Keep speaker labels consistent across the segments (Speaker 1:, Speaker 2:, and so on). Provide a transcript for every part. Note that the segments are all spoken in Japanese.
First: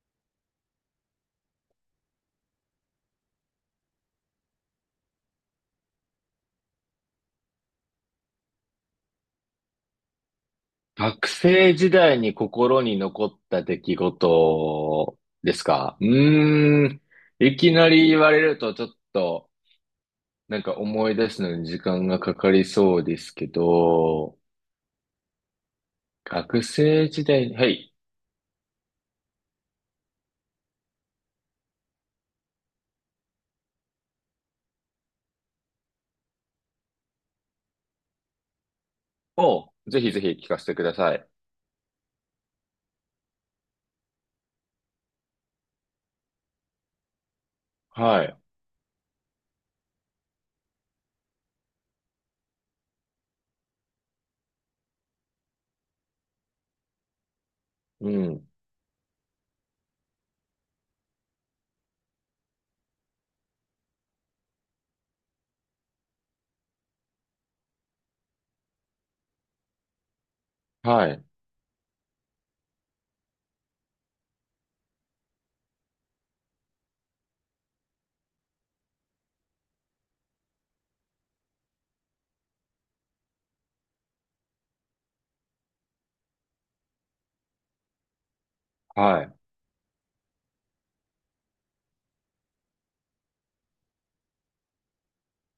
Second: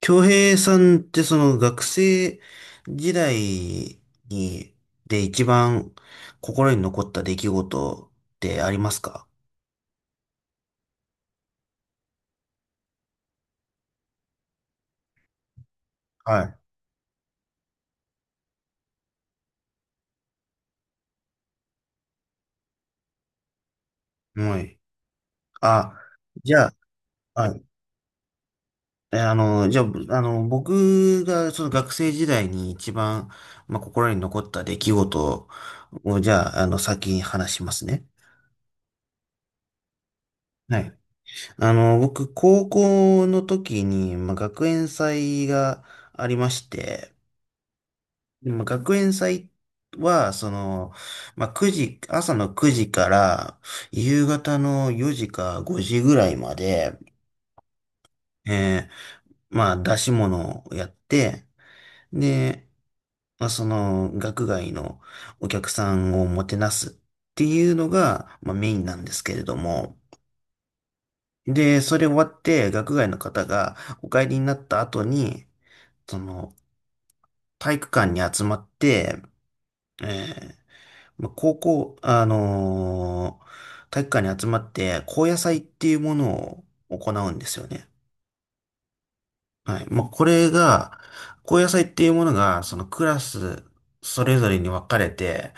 Speaker 1: 京平さんってその学生時代に、で一番心に残った出来事ってありますか？
Speaker 2: 学生時代に心に残った出来事ですか
Speaker 1: は
Speaker 2: いきなり言われるとちょっと、思い出すのに時間がかかりそうですけど、
Speaker 1: い。はい。あ、じ
Speaker 2: 学
Speaker 1: ゃ
Speaker 2: 生時
Speaker 1: あ、
Speaker 2: 代
Speaker 1: は
Speaker 2: に、
Speaker 1: い。
Speaker 2: はい。
Speaker 1: えあの、じゃあ、僕がその学生時代に一番、まあ、心に残った出来事を、じゃあ、先に話しますね。
Speaker 2: をぜひぜひ聞かせて
Speaker 1: は
Speaker 2: くだ
Speaker 1: い。
Speaker 2: さい。
Speaker 1: 僕、高校の時に、まあ、学園祭がありまして、
Speaker 2: はい。
Speaker 1: でも学園祭は、まあ、9時、朝の9時から夕方の4時か5時ぐらいまで、
Speaker 2: うん。
Speaker 1: えーまあ、出し物をやって、で、まあ、学外のお客さんをもてなすっていうのが、まあ、メインなんですけれども、
Speaker 2: はい。
Speaker 1: で、それ終わって、学外の方がお帰りになった後に、その、体育館に集まって、えーまあ、高校、体育館に集まって、高野祭っていうものを行うんですよね。
Speaker 2: はい。
Speaker 1: はい。まあ、これが、高野祭っていうものが、そのクラス、それぞれに分かれて、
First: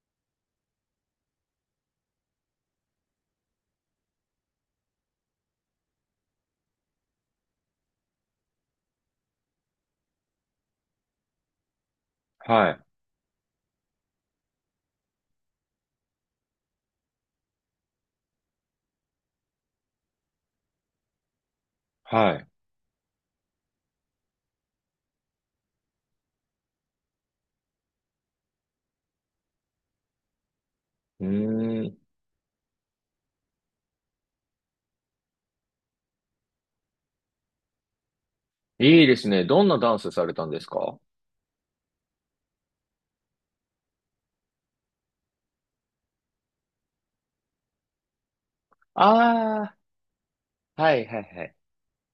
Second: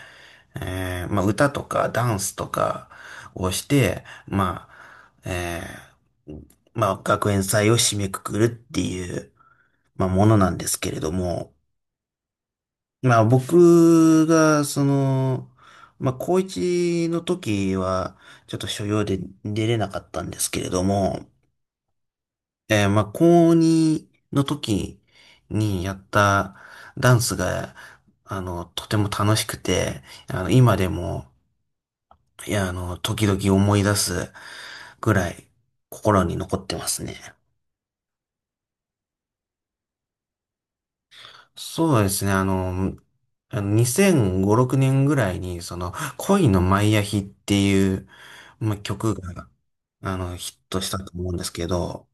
Speaker 1: まあ、歌とかダンスとかをして、まあ、ー、まあ、学園祭を締めくくるっていう、まあ、ものなんですけれども、
Speaker 2: はい。
Speaker 1: まあ僕が、まあ高一の時は、ちょっと所用で出れなかったんですけれども、
Speaker 2: はい。
Speaker 1: まあ高二の時にやったダンスが、とても楽しくて、今で
Speaker 2: う
Speaker 1: も、
Speaker 2: ーん。
Speaker 1: いや、時々思い出すぐらい心に残ってますね。
Speaker 2: いいですね。どんなダンスされたんですか？
Speaker 1: そうですね。あの2005、6年ぐらいに、恋のマイアヒっていう、まあ、曲が、
Speaker 2: ああ
Speaker 1: ヒット
Speaker 2: ー、
Speaker 1: し
Speaker 2: は
Speaker 1: た
Speaker 2: い、
Speaker 1: と
Speaker 2: はい、
Speaker 1: 思うんで
Speaker 2: は
Speaker 1: す
Speaker 2: い。
Speaker 1: けど、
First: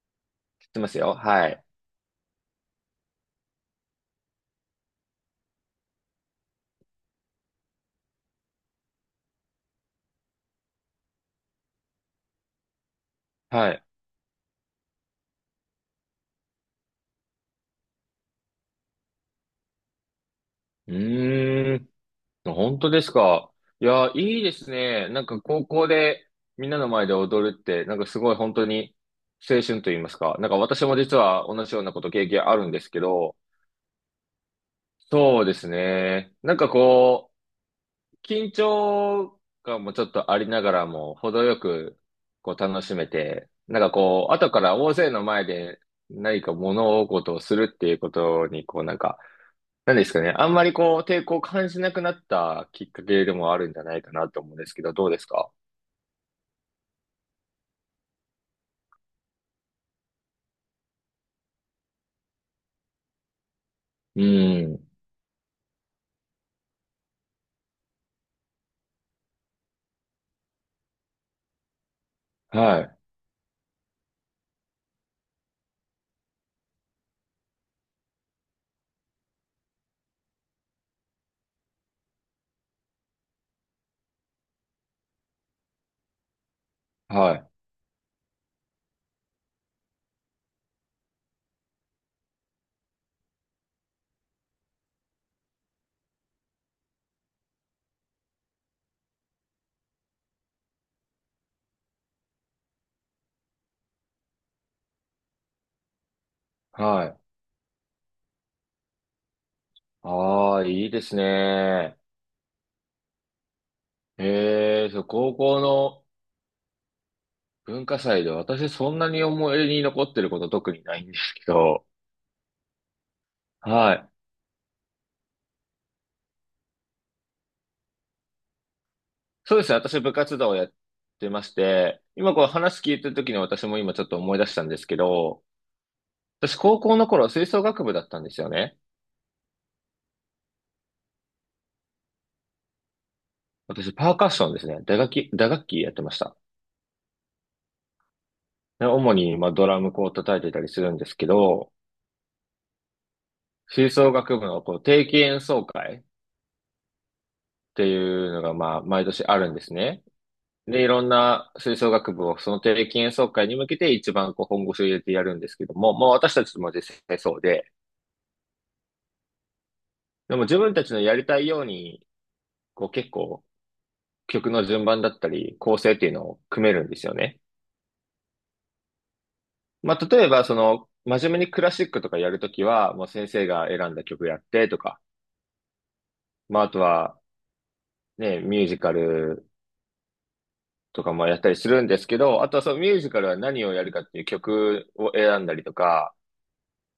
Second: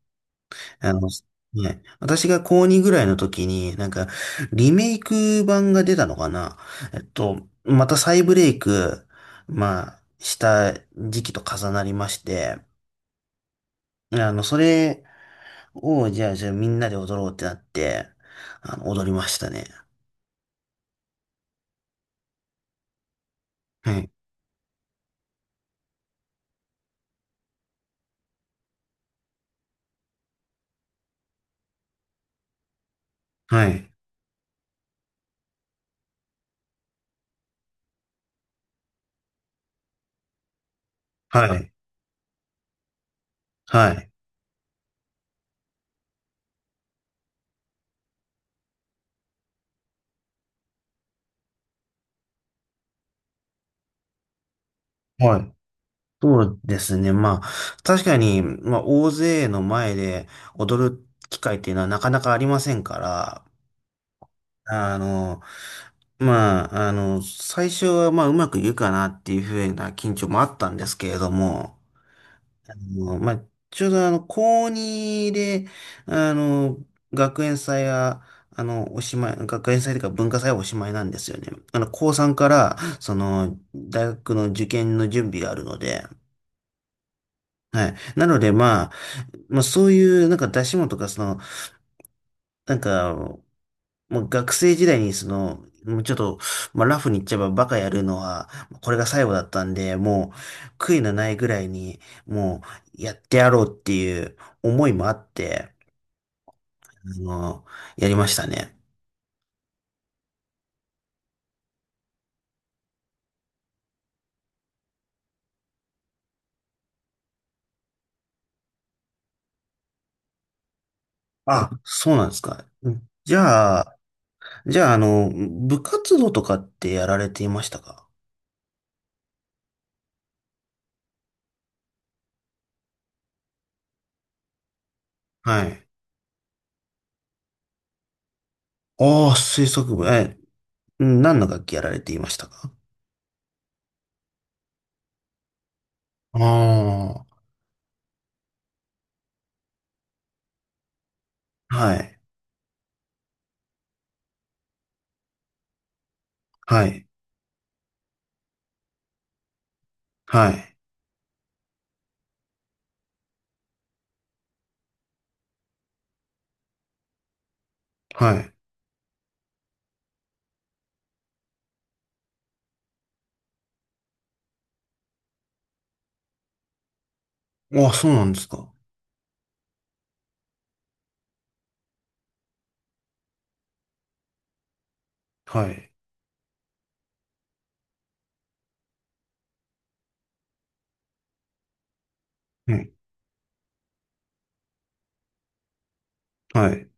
Speaker 2: 知ってま
Speaker 1: あ
Speaker 2: す
Speaker 1: の、
Speaker 2: よ。はい。
Speaker 1: ね、私が高2ぐらいの時に、なんか、リメイク版が出たのかな。また再ブレイク、まあ、した時期と重なりまして、
Speaker 2: はい。
Speaker 1: それを、じゃあみんなで踊ろうってなって、踊りましたね。
Speaker 2: うーん。本当ですか。い
Speaker 1: は
Speaker 2: や、
Speaker 1: い。
Speaker 2: いいですね。なんか高校でみんなの前で踊るって、なんかすごい本当に青春と言いますか。なんか私も実は同じようなこと経験あるんですけど、
Speaker 1: はい。
Speaker 2: そうですね。こう、緊張感もちょっとありながらも、程
Speaker 1: は
Speaker 2: よ
Speaker 1: い。
Speaker 2: くこう楽しめて、
Speaker 1: はい。
Speaker 2: こう、後から大勢の前で何か物事をするっていうことに、なんですかね。あんまりこう、抵抗を感じなくなったきっかけでもあるんじゃないかなと思うんですけど、どうです
Speaker 1: は
Speaker 2: か？
Speaker 1: い。そうですね。まあ、確かに、まあ、大勢の前で踊る機会っていうのはなかなかありませんから、
Speaker 2: うん。
Speaker 1: あの、まあ、最初は、まあ、うまくいくかなっていうふうな緊張もあったんですけれども、
Speaker 2: はい。
Speaker 1: もうまあ、ちょうど高2で、あの、学園祭は、おしまい、学園祭というか文化祭はおしまいなんですよね。高3から、大学の受験の準備があるので、
Speaker 2: はい。
Speaker 1: はい。なので、まあ、そういう、なんか出し物とか、なんか、もう学生時代にもうちょっと、まあ、ラフに言っちゃえばバカやるのは、これが最後だったんで、もう悔いのないぐらいに、もうやってやろうっていう思いもあって、
Speaker 2: は
Speaker 1: あ
Speaker 2: い。
Speaker 1: の、やりましたね。
Speaker 2: ああ、いいですね。ええ、そう、高校の文化祭で私そんなに思い出に残ってること特にないんですけ
Speaker 1: あ、
Speaker 2: ど、
Speaker 1: そうなんですか。じゃ
Speaker 2: は
Speaker 1: あ、
Speaker 2: い。
Speaker 1: じゃあ、部活動とかってやられていましたか？
Speaker 2: そうですね。私部活動をやってまして、今こう話聞いてる時に私も今ちょっと思い出したんですけど、
Speaker 1: はい。
Speaker 2: 私高校の頃吹奏楽部だったんですよね。
Speaker 1: ああ、吹奏部、うん何の楽器やられていましたか？
Speaker 2: 私パーカッションですね。打楽器、打楽器やってました。
Speaker 1: ああ
Speaker 2: で主に、まあ、ドラムこう叩いてたりするんですけど、
Speaker 1: ー、はい、
Speaker 2: 吹奏楽部のこう定期演奏会っ
Speaker 1: はい、
Speaker 2: ていうのが、まあ、毎年あるんですね。
Speaker 1: はい、
Speaker 2: で、いろんな吹奏楽部をその定期演奏会に向けて一番こう本腰を入れてやるんですけども、まあ私たちも実際そうで、
Speaker 1: は
Speaker 2: でも自分たちのやりたいように、こう結構曲の順番だったり構成っていうのを組めるんですよね。
Speaker 1: い。ああ、そうなんですか。
Speaker 2: まあ例えばその真面目にクラシックとかやるときは、もう先生が選んだ曲やってとか、
Speaker 1: はい。
Speaker 2: まああとはね、ミュージカルとかもやったりするんですけど、あとはそ
Speaker 1: う
Speaker 2: のミ
Speaker 1: ん。
Speaker 2: ュージカルは何をやるかっていう曲を選んだりとか、
Speaker 1: はい。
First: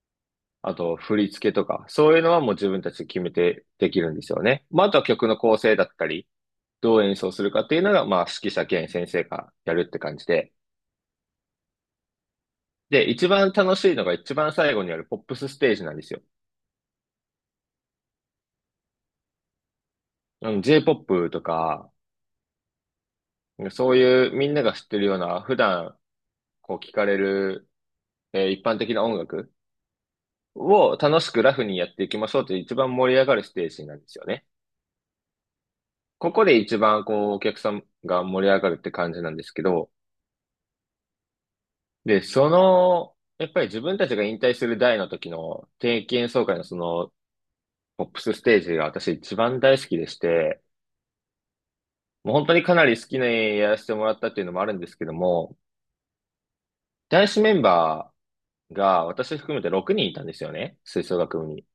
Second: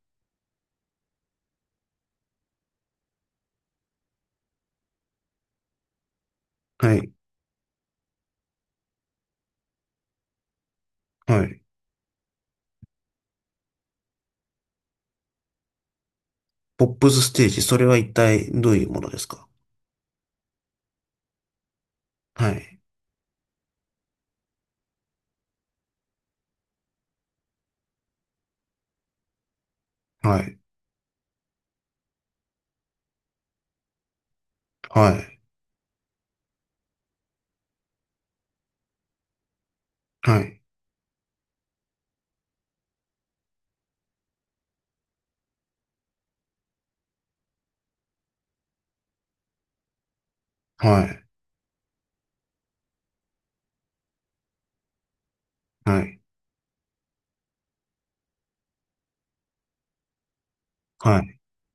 Speaker 2: あと振り付けとか、そういうのはもう自分たちで決めてできるんですよね。まあ、あとは曲の構成だったり、
Speaker 1: は
Speaker 2: どう
Speaker 1: い。
Speaker 2: 演奏するかっていうのが、まあ、指揮者兼先生がやるって感じで。
Speaker 1: はい。
Speaker 2: で、一番楽しいのが一番最後にあるポップスステージなんですよ。
Speaker 1: ポップスステージ、それは一体どういうものですか？
Speaker 2: あの Jポップとか、
Speaker 1: はい。
Speaker 2: そういうみんなが知ってるような、普段こう聞かれる、一般的な音楽
Speaker 1: はい。
Speaker 2: を楽しくラフにやっていきましょうという一番盛り上がるステージなんですよね。
Speaker 1: はい。
Speaker 2: ここで一番こうお客さんが盛り上がるって感じなんですけど、
Speaker 1: はい。
Speaker 2: で、その、やっぱり自分たちが引退する代の時の定期演奏会のそのポップスステージが私一番大好きでして、
Speaker 1: はい。
Speaker 2: もう本当にかなり好きなやらせてもらったっていうのもあるんですけども、
Speaker 1: はい。
Speaker 2: 男子メンバーが私含めて6人いたんですよね、吹奏
Speaker 1: は
Speaker 2: 楽
Speaker 1: い。
Speaker 2: 部に。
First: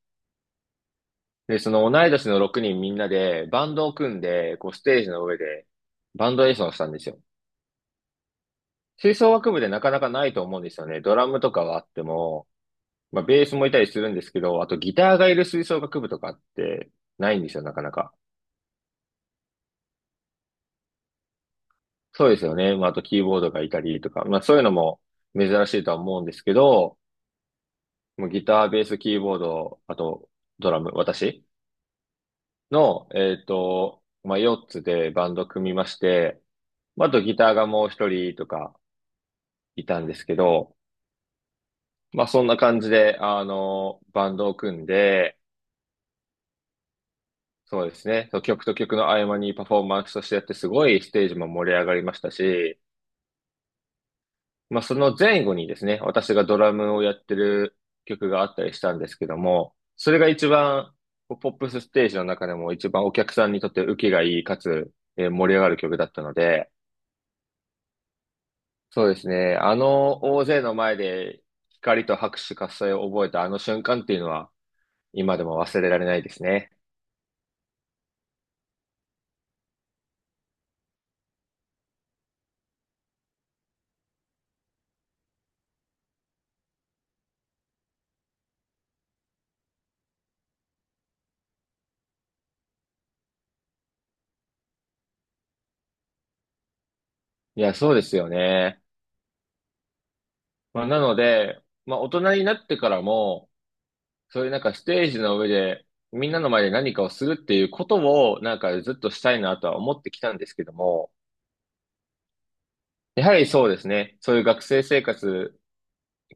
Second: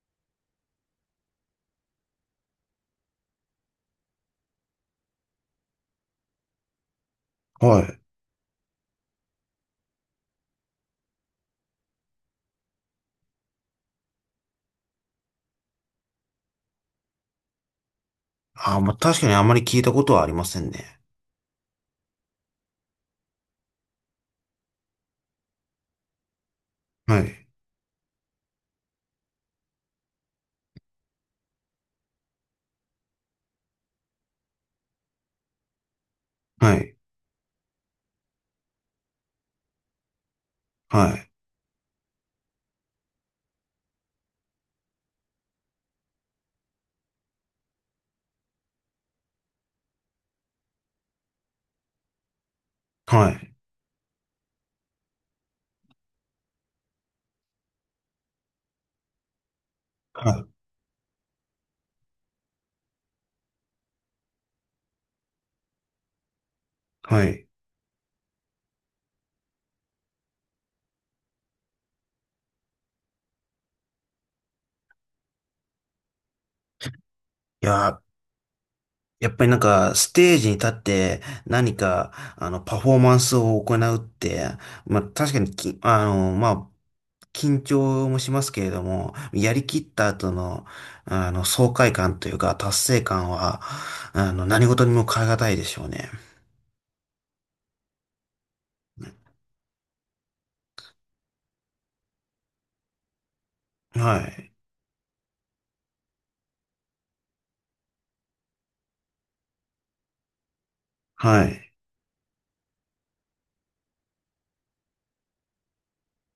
Speaker 2: で、その同い年の6人みんなでバンドを組んで、こうステージの上でバンド演奏をしたんですよ。
Speaker 1: はい。
Speaker 2: 吹奏楽部でなかなかないと思うんですよね。ドラムとかはあっても、まあベースもいたりするんですけど、あとギターがいる吹奏楽部とかってないんですよ、なかなか。
Speaker 1: ああ、まあ、確かにあまり聞いたことはありませんね。
Speaker 2: そうですよね。まああとキーボードがいたりとか、まあそういうのも珍しいとは思うんですけど、
Speaker 1: はい。
Speaker 2: もうギター、ベース、キーボード、あとドラム、私の、まあ4つでバンド組みまして、
Speaker 1: はい。
Speaker 2: まああとギターがもう1人とか、いたんですけど、
Speaker 1: はい。
Speaker 2: まあそんな感じで、あの、バンドを組んで、そうですね、そう曲と曲の合間にパフォーマンスとしてやって、すごいステージも盛り上がりましたし、
Speaker 1: はい。
Speaker 2: まあその前後にですね、私がドラムをやってる曲があったりしたんですけども、それが
Speaker 1: は
Speaker 2: 一
Speaker 1: い。
Speaker 2: 番、こうポップスステージの中でも一番お客さんにとって受けがいい、かつ、盛り上がる曲だったので、
Speaker 1: はい。
Speaker 2: そうですね、あの大勢の前で光と拍手喝采を覚えたあの瞬間っていうのは、今でも忘れられないですね。
Speaker 1: いやー、やっぱりなんか、ステージに立って何か、パフォーマンスを行うって、まあ、確かにき、あの、まあ、緊張もしますけれども、やりきった後の、爽快感というか、達成感は、何事にも代え難いでしょうね。
Speaker 2: いや、そうですよね。まあ、なので、まあ、大人になってからも、
Speaker 1: は
Speaker 2: そういう
Speaker 1: い。
Speaker 2: なんかステージの上で、みんなの前で何かをするっていうことを、なんかずっとしたいなとは思ってきたんですけども、
Speaker 1: はい。
Speaker 2: やはりそうですね。そういう学生生活、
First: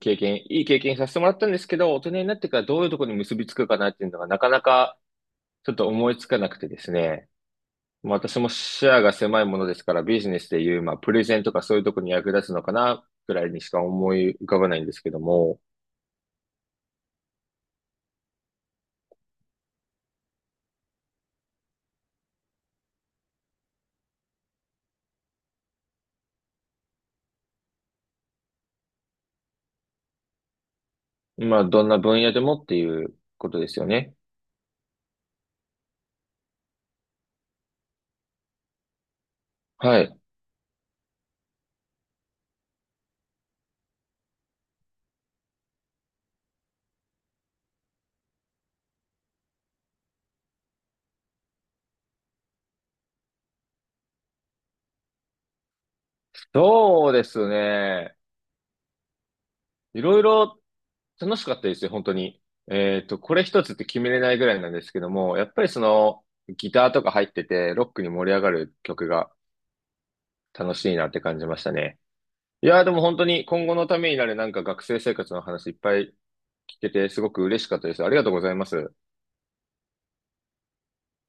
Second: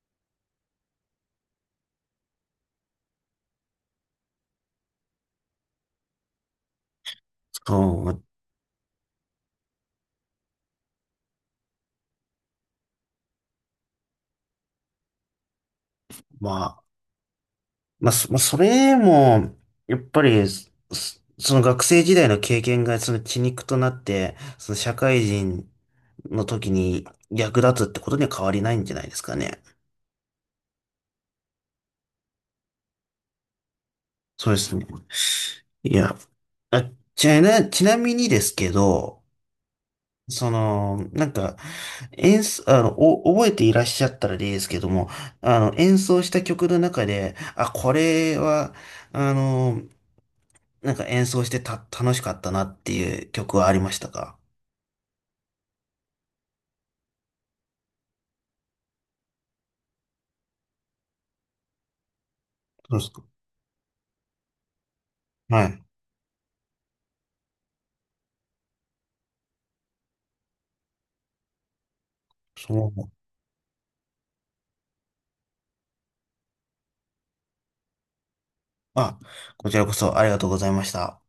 Speaker 2: 経験、いい経験させてもらったんですけど、大人になってからどういうところに結びつくかなっていうのがなかなかちょっと思いつかなくてですね。
Speaker 1: そ
Speaker 2: まあ、
Speaker 1: う、
Speaker 2: 私も視野が狭いものですから、ビジネスでいう、まあ、プレゼンとかそういうところに役立つのかな、ぐらいにしか思い浮かばないんですけども、
Speaker 1: まあ、まあ、まあそれも、やっぱり、その学生時代の経験がその血肉となって、その社会人の時に役立つってことには変わりないんじゃないですかね。
Speaker 2: まあ、どんな分野でもっていうことですよね。
Speaker 1: そうですね。いや、あ、ちなみにですけど、
Speaker 2: はい。
Speaker 1: なんか、演奏、覚えていらっしゃったらですけども、演奏した曲の中で、あ、これは、あの、なんか演奏してた、楽しかったなっていう曲はありましたか？
Speaker 2: そうですね。いろいろ楽しかったですよ、本当に。
Speaker 1: そうですか。
Speaker 2: これ一つって決めれないぐらいなんですけども、やっぱ
Speaker 1: は
Speaker 2: りそ
Speaker 1: い。
Speaker 2: の、ギターとか入ってて、ロックに盛り上がる曲が楽しいなって感じましたね。いやーで
Speaker 1: そ
Speaker 2: も
Speaker 1: う。
Speaker 2: 本当に今後のためになるなんか学生生活の話いっぱい聞けてすごく嬉しかったです。ありがとうございます。
Speaker 1: あ、こちらこそありがとうございました。